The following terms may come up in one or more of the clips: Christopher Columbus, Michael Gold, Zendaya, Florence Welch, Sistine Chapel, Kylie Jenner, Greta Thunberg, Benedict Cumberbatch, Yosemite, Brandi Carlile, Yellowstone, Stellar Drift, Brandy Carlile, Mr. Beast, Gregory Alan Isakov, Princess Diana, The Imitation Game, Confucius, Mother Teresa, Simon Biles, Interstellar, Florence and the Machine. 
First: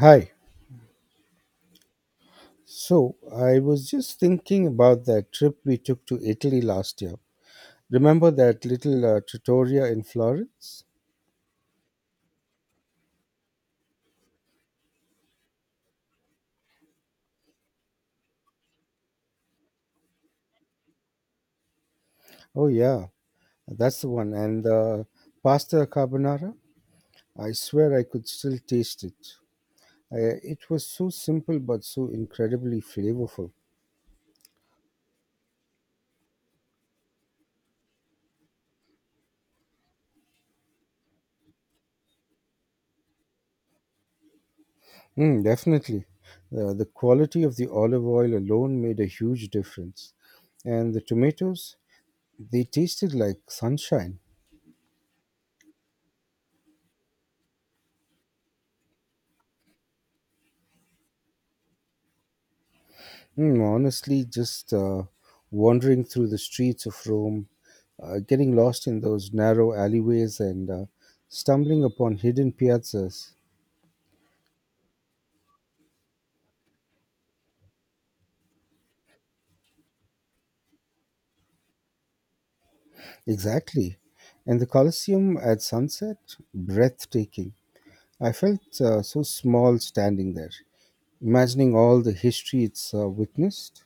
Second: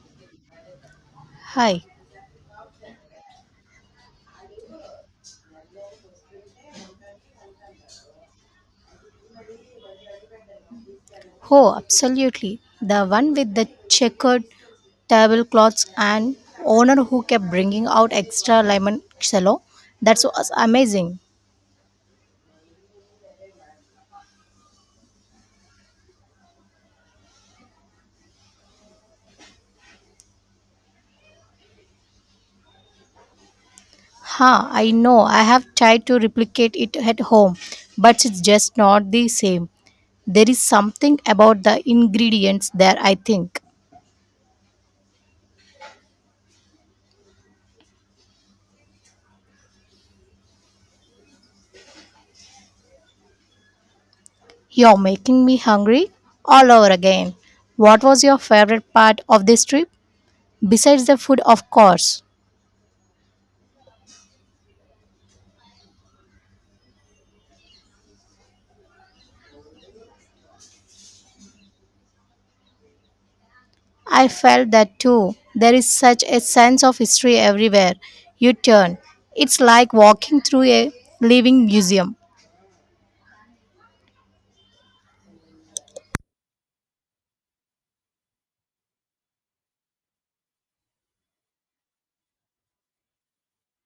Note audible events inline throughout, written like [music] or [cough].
Hi. Hi. So, I was just thinking about that trip we took to Italy last year. Remember that little trattoria in Florence? Oh, absolutely. The one with the checkered tablecloths and owner who kept bringing out extra limoncello. That was amazing. Oh, yeah, that's the one. And the pasta carbonara? I swear I could still taste it. It was so simple but so incredibly flavorful. Ha, I know. I have tried to replicate it at home, but it's just not the same. There is something about the ingredients there, I think. Mm, definitely. The quality of the olive oil alone made a huge difference. And the tomatoes, they tasted like sunshine. You're making me hungry all over again. What was your favorite part of this trip? Besides the food, of course. Hmm, honestly, just wandering through the streets of Rome, getting lost in those narrow alleyways and stumbling upon hidden piazzas. I felt that too. There is such a sense of history everywhere you turn. It's like walking through a living museum. Exactly. And the Colosseum at sunset? Breathtaking. I felt so small standing there, imagining all the history it's witnessed.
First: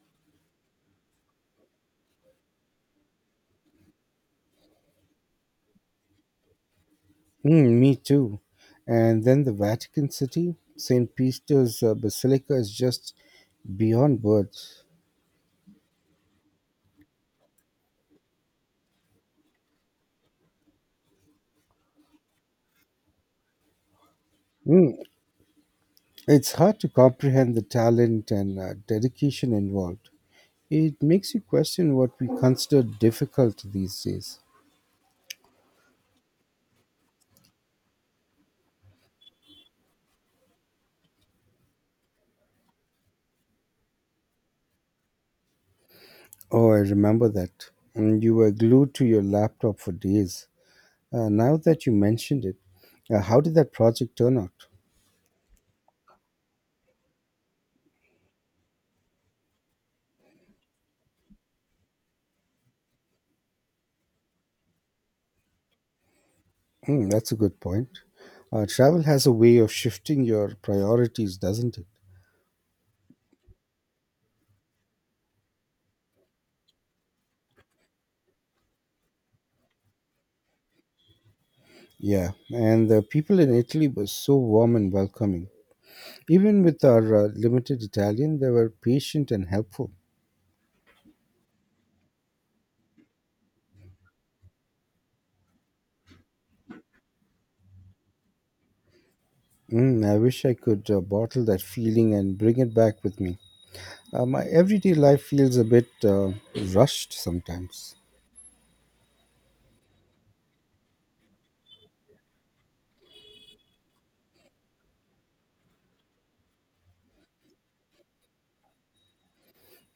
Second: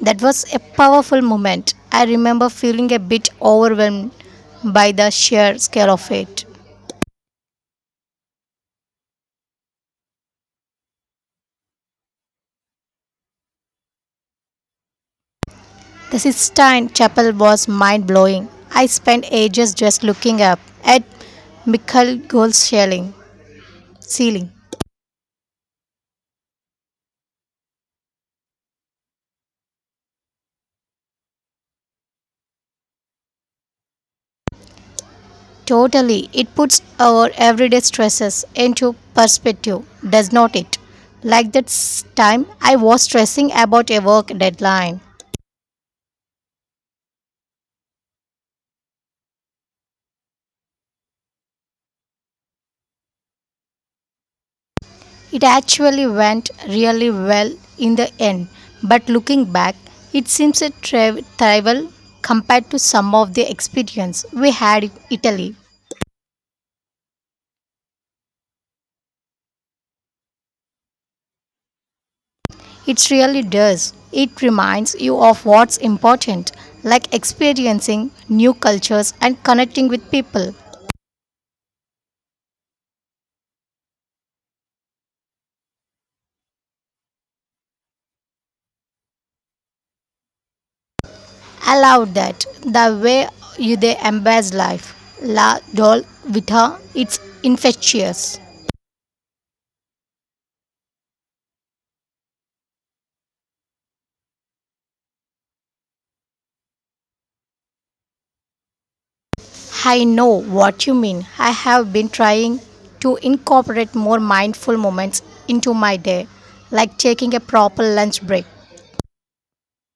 That was a powerful moment. I remember feeling a bit overwhelmed by the sheer scale of it. Mm, me too. And then the Vatican City, St. Peter's Basilica is just beyond words. The Sistine Chapel was mind blowing. I spent ages just looking up at Michael Gold's ceiling. Mm, it's hard to comprehend the talent and dedication involved. It makes you question what we consider difficult these days. Totally. It puts our everyday stresses into perspective, does not it? Like that time I was stressing about a work deadline. Oh, I remember that. And you were glued to your laptop for days. Now that you mentioned it, how did that project turn out? It actually went really well in the end, but looking back, it seems a trivial compared to some of the experience we had in Italy. Hmm, that's a good point. Travel has a way of shifting your priorities, doesn't it? It really does. It reminds you of what's important, like experiencing new cultures and connecting with people. Yeah, and the people in Italy were so warm and welcoming. Even with our limited Italian, they were patient and helpful. Allowed that. The way you they embrace life, la doll vita it's infectious. Mm, I wish I could bottle that feeling and bring it back with me. My everyday life feels a bit rushed sometimes. I know what you mean. I have been trying to incorporate more mindful moments into my day, like taking a proper lunch break.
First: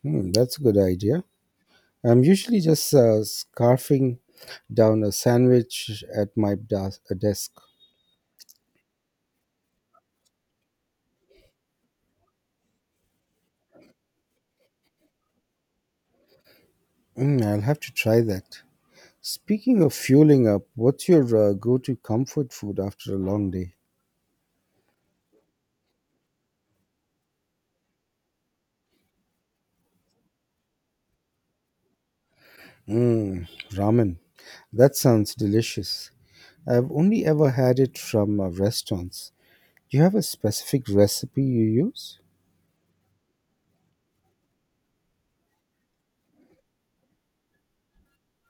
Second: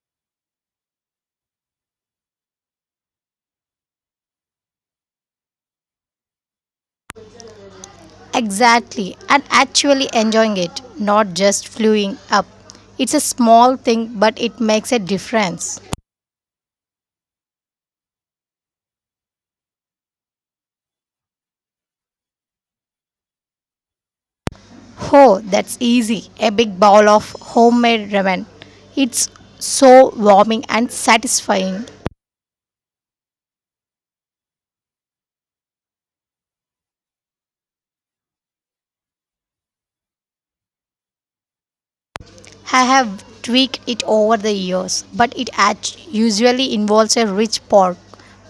Hmm, that's a good idea. I'm usually just scarfing down a sandwich at my desk. Exactly, and actually enjoying it, not just fluing up. It's a small thing, but it makes a difference. Mm, I'll have to try that. Speaking of fueling up, what's your go to comfort food after a long day? Oh, that's easy. A big bowl of homemade ramen. It's so warming and satisfying. Mm, ramen. That sounds delicious. I've only ever had it from restaurants. Do you have a specific recipe you use? I have tweaked it over the years, but it usually involves a rich pork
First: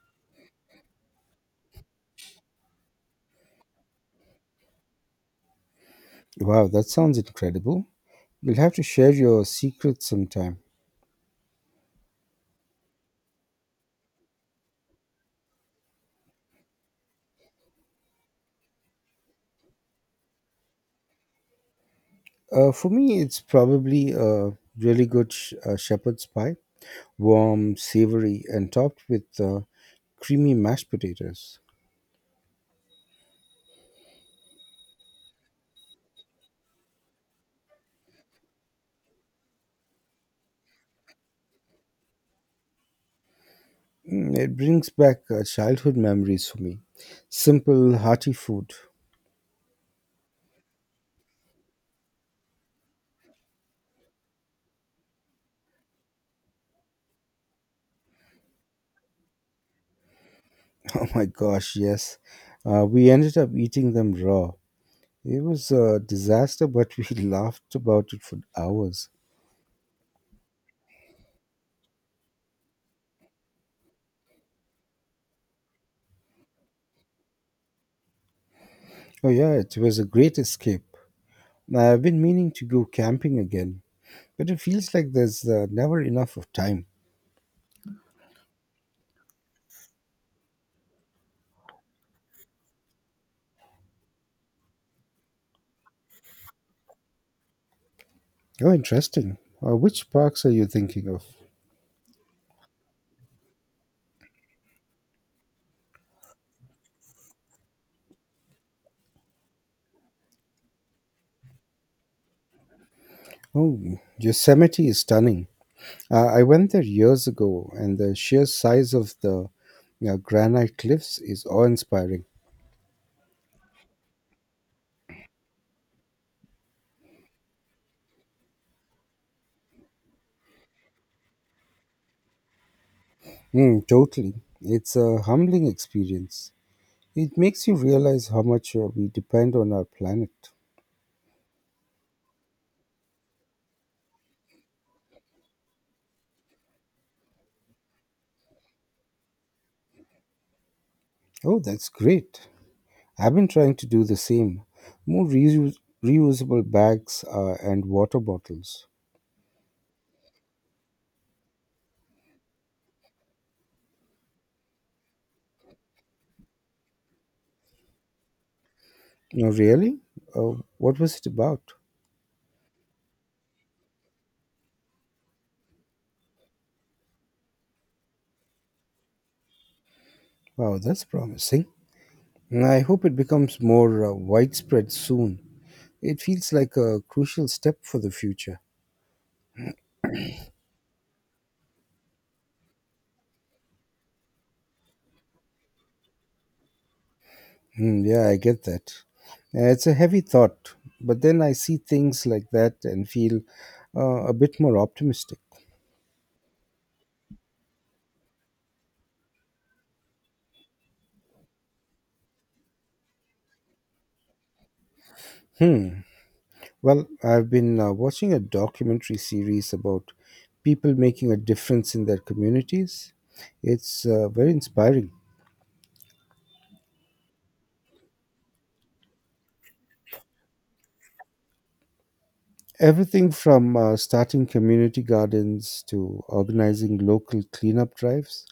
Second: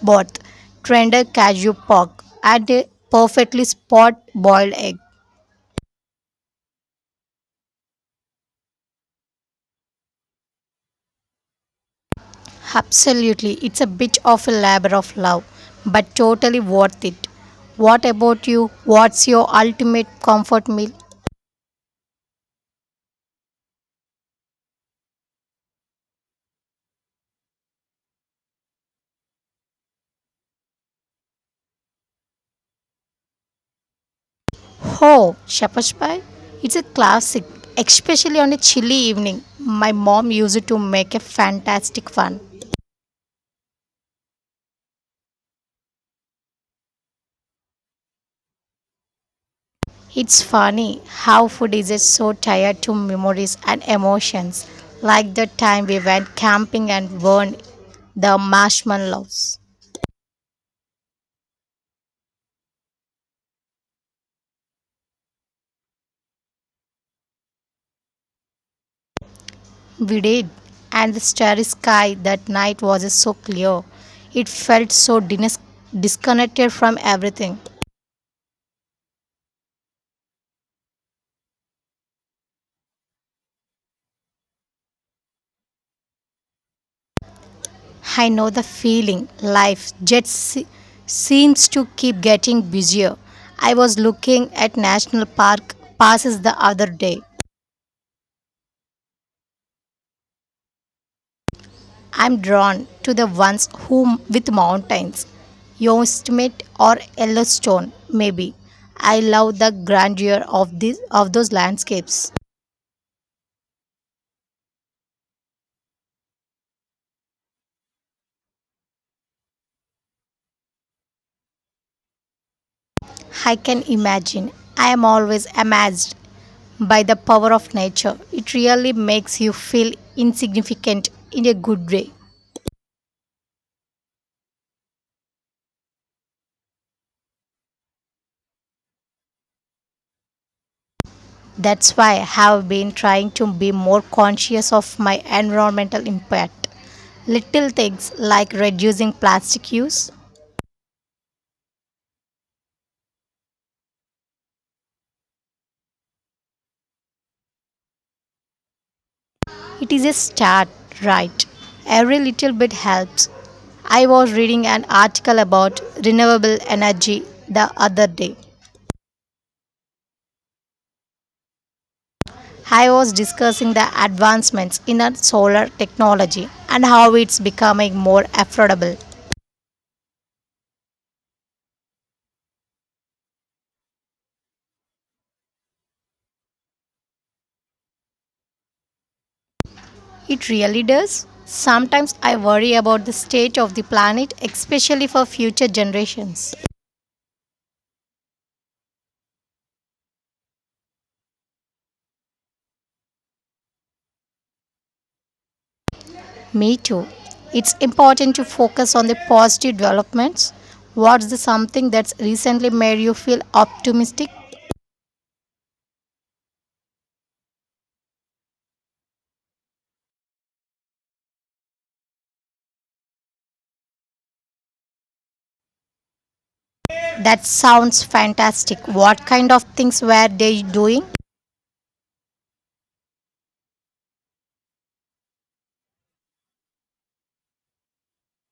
broth, tender cashew pork, and a perfectly spot boiled egg. Wow, that sounds incredible. You'll have to share your secrets sometime. Absolutely, it's a bit of a labor of love, but totally worth it. What about you? What's your ultimate comfort meal? For me, it's probably a really good shepherd's pie, warm, savory, and topped with creamy mashed potatoes. Oh, shepherd's pie. It's a classic, especially on a chilly evening. My mom used it to make a fantastic fun. Mm, it brings back childhood memories for me. Simple, hearty food. [laughs] It's funny how food is just so tied to memories and emotions, like the time we went camping and burned the marshmallows. Oh my gosh, yes. We ended up eating them raw. It was a disaster, but we [laughs] laughed about it for hours. We did, and the starry sky that night was so clear. It felt so disconnected from everything. Oh, yeah, it was a great escape. I've been meaning to go camping again, but it feels like there's never enough of time. I know the feeling. Life just seems to keep getting busier. I was looking at national park passes the other day. Oh, interesting. Which parks are you thinking of? I'm drawn to the ones who with mountains, Yosemite or Yellowstone, maybe. I love the grandeur of these of those landscapes. Oh, Yosemite is stunning. I went there years ago, and the sheer size of the you granite cliffs is awe inspiring. I can imagine. I am always amazed by the power of nature. It really makes you feel insignificant in a good way. Mm, totally. It's a humbling experience. It makes you realize how much we depend on our planet. That's why I have been trying to be more conscious of my environmental impact. Little things like reducing plastic use. Oh, that's great. I've been trying to do the same. More reusable bags and water bottles. It is a start, right? Every little bit helps. I was reading an article about renewable energy the other day. Oh, really? What was it about? I was discussing the advancements in our solar technology and how it's becoming more affordable. Wow, that's promising. And I hope it becomes more widespread soon. It feels like a crucial step for the future. It really does. Sometimes I worry about the state of the planet, especially for future generations. Hmm, yeah, I get that. It's a heavy thought, but then I see things like that and feel a bit more optimistic. Me too. It's important to focus on the positive developments. What's the something that's recently made you feel optimistic? Hmm. Well, I've been watching a documentary series about people making a difference in their communities. It's very inspiring. That sounds fantastic. What kind of things were they doing? Everything from starting community gardens to organizing local cleanup drives.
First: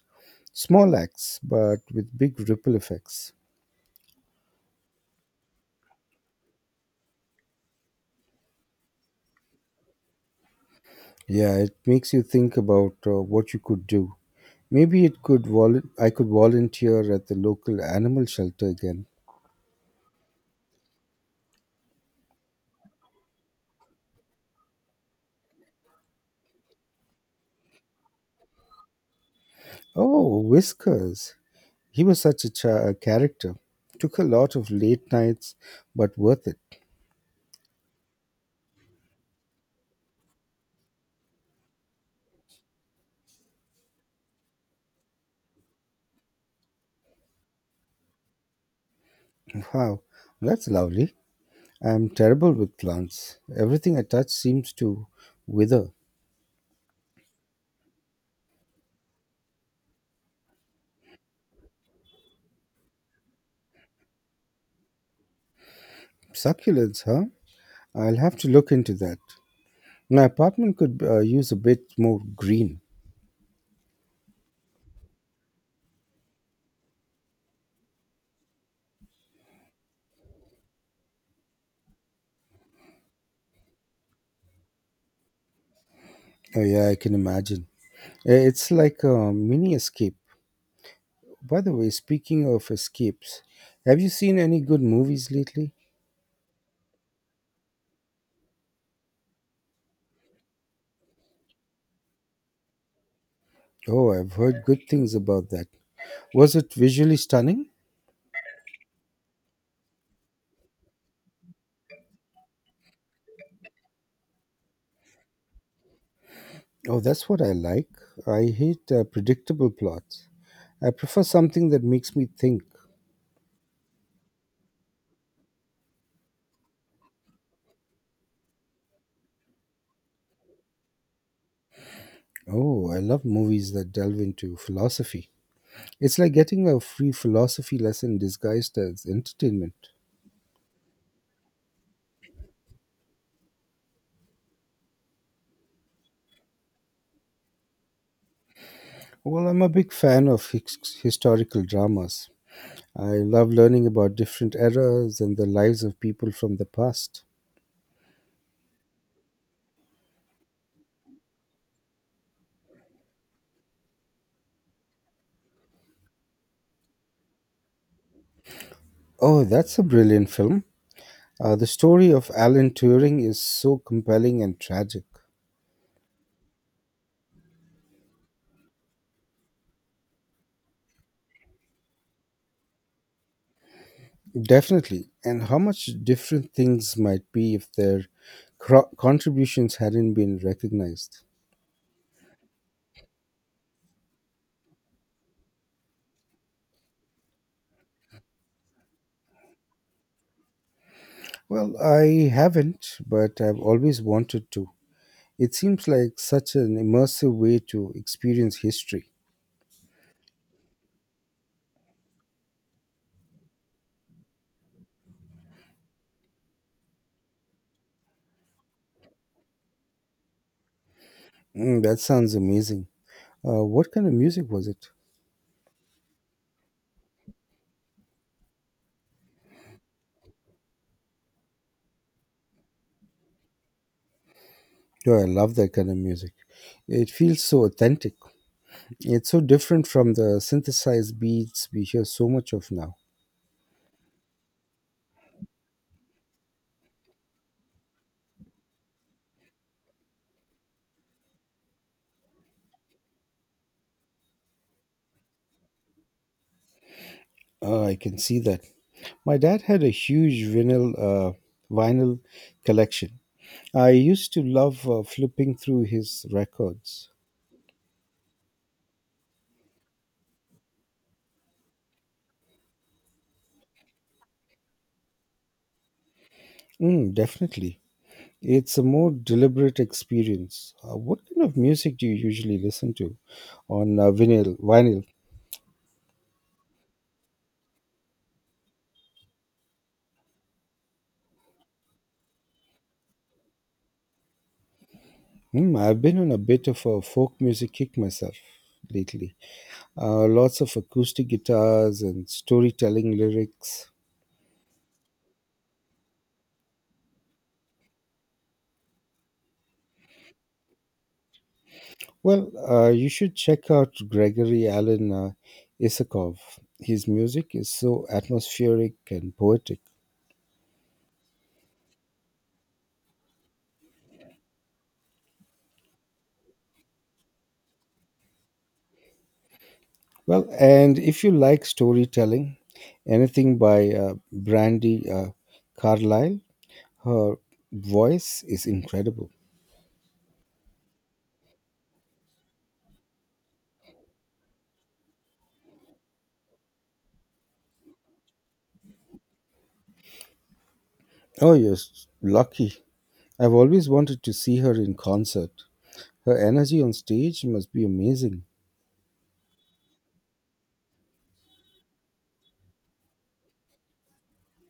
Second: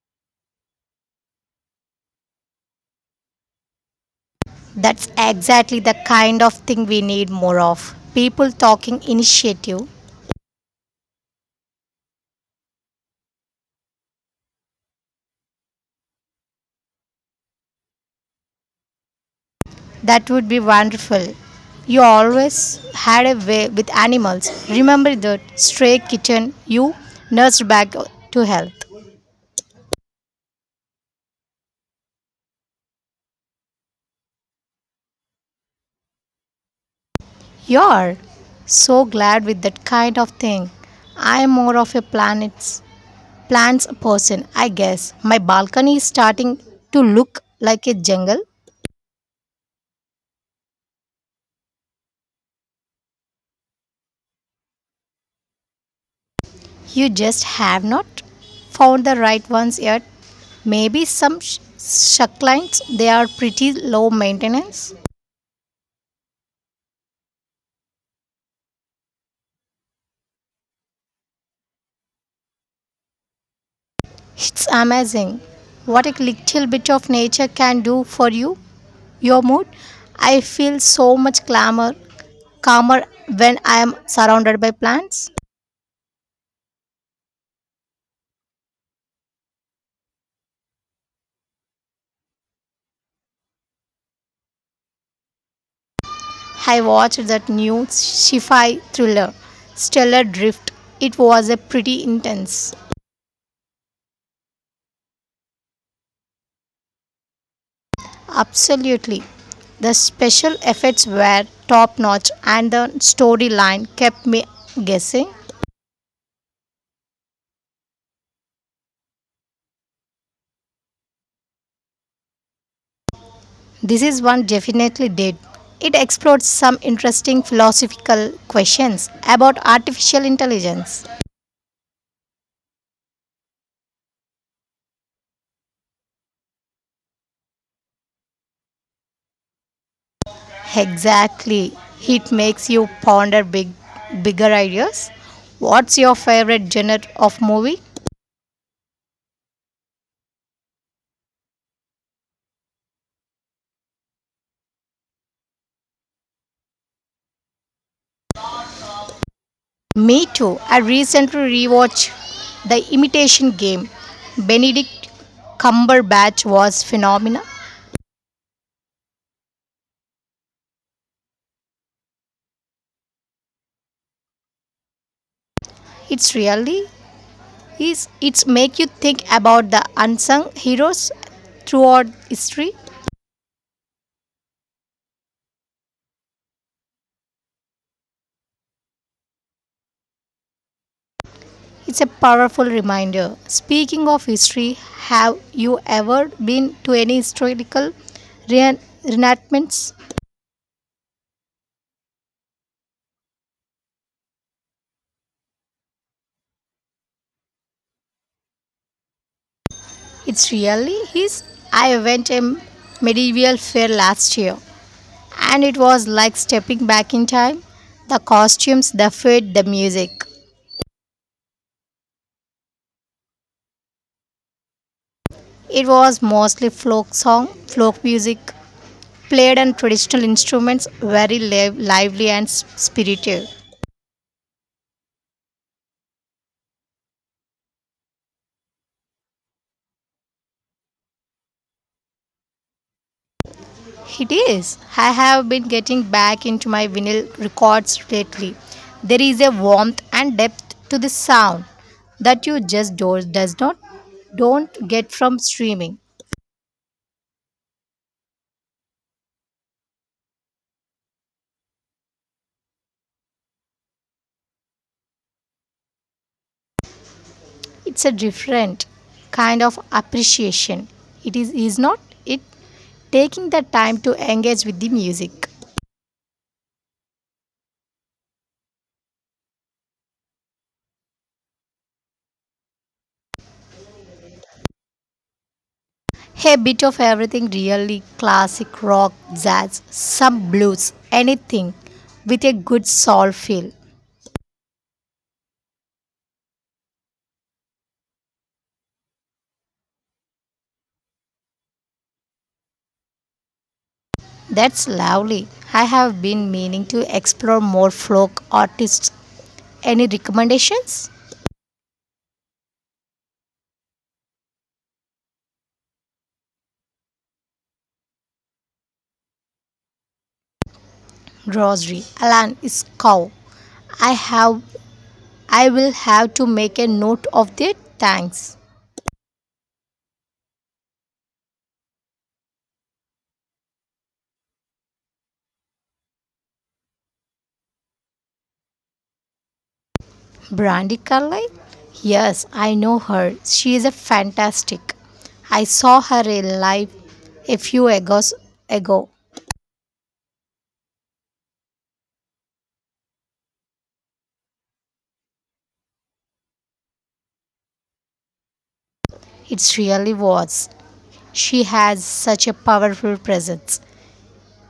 Small acts, but with big ripple effects. That's exactly the kind of thing we need more of. People talking initiative. Yeah, it makes you think about what you could do. Maybe I could volunteer at the local animal shelter again. That would be wonderful. You always had a way with animals. Remember that stray kitten you nursed back to health. Oh, whiskers. He was such a character. Took a lot of late nights, but worth it. You're so glad with that kind of thing. I'm more of a planets plants person, I guess. My balcony is starting to look like a jungle. Wow, that's lovely. I'm terrible with plants. Everything I touch seems to wither. You just have not found the right ones yet. Maybe some succulents they are pretty low maintenance. Succulents, huh? I'll have to look into that. My apartment could use a bit more green. It's amazing what a little bit of nature can do for you, your mood. I feel so much calmer when I am surrounded by plants. Oh, yeah, I can imagine. It's like a mini escape. By the way, speaking of escapes, have you seen any good movies lately? I watched that new sci-fi thriller, Stellar Drift. It was a pretty intense. Oh, I've heard good things about that. Was it visually stunning? Absolutely. The special effects were top notch and the storyline kept me guessing. Oh, that's what I like. I hate predictable plots. I prefer something that makes me think. This is one definitely did. It explores some interesting philosophical questions about artificial intelligence. Oh, I love movies that delve into philosophy. It's like getting a free philosophy lesson disguised as entertainment. Exactly. It makes you ponder bigger ideas. What's your favorite genre of movie? Well, I'm a big fan of historical dramas. I love learning about different eras and the lives of people from the past. Me too. I recently rewatched The Imitation Game. Benedict Cumberbatch was phenomenal. Oh, that's a brilliant film. The story of Alan Turing is so compelling and tragic. It's really is it's make you think about the unsung heroes throughout history. Definitely. And how much different things might be if their contributions hadn't been recognized? It's a powerful reminder. Speaking of history, have you ever been to any historical re- reenactments? Well, I haven't, but I've always wanted to. It seems like such an immersive way to experience history. It's really his. I went a medieval fair last year and it was like stepping back in time. The costumes, the food, the music. Mm, that sounds amazing. What kind of music was it? It was mostly folk music, played on traditional instruments, very lively and spirited. Oh, I love that kind of music. It feels so authentic. It's so different from the synthesized beats we hear so much of now. It is. I have been getting back into my vinyl records lately. There is a warmth and depth to the sound that you just do, does not don't get from streaming. I can see that. My dad had a huge vinyl collection. I used to love flipping through his records. It's a different kind of appreciation. It is not it, taking the time to engage with the music. Mm, definitely. It's a more deliberate experience. What kind of music do you usually listen to on vinyl. A bit of everything really classic rock, jazz, some blues, anything with a good soul feel. Hmm. I've been on a bit of a folk music kick myself lately. Lots of acoustic guitars and storytelling lyrics. That's lovely. I have been meaning to explore more folk artists. Any recommendations? Well, you should check out Gregory Alan Isakov. His music is so atmospheric and poetic. Grocery. Alan is cow. I have I will have to make a note of that. Thanks. Well, and if you like storytelling, anything by Brandy Carlile, her voice is incredible. Brandy Carlyle? Yes, I know her. She is a fantastic. I saw her in live a few years ago. Oh, lucky. I've always wanted to see her in concert. Her energy on stage must be amazing. It really was. She has such a powerful presence.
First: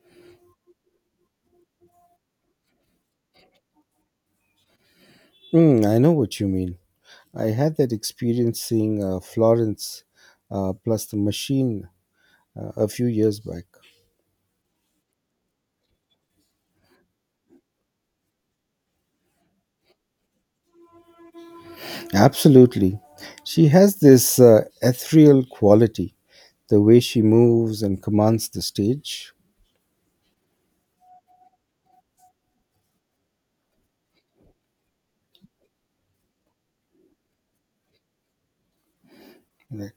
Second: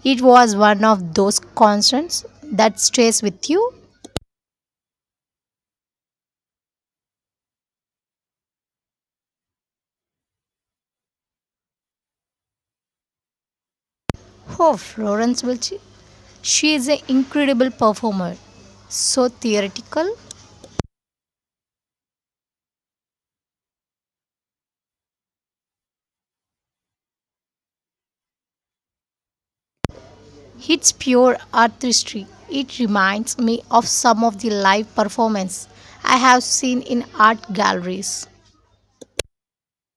It was one of those concerts that stays with you. Mm, I know what you mean. I had that experience seeing Florence plus the machine a few years back. Oh, Florence Welch. She is an incredible performer. So theoretical. Absolutely. She has this ethereal quality, the way she moves and commands the stage. It's pure artistry. It reminds me of some of the live performances I have seen in art galleries. Right.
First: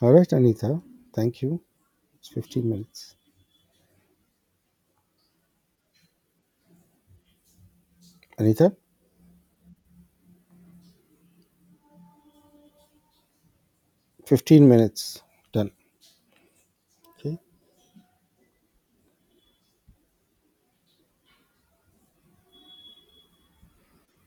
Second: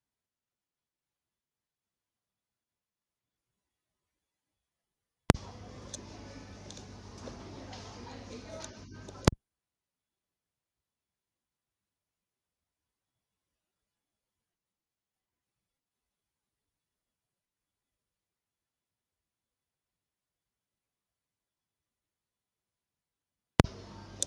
All right, Anita. Thank you. It's 15 minutes. Anita, 15 minutes. Done. Okay.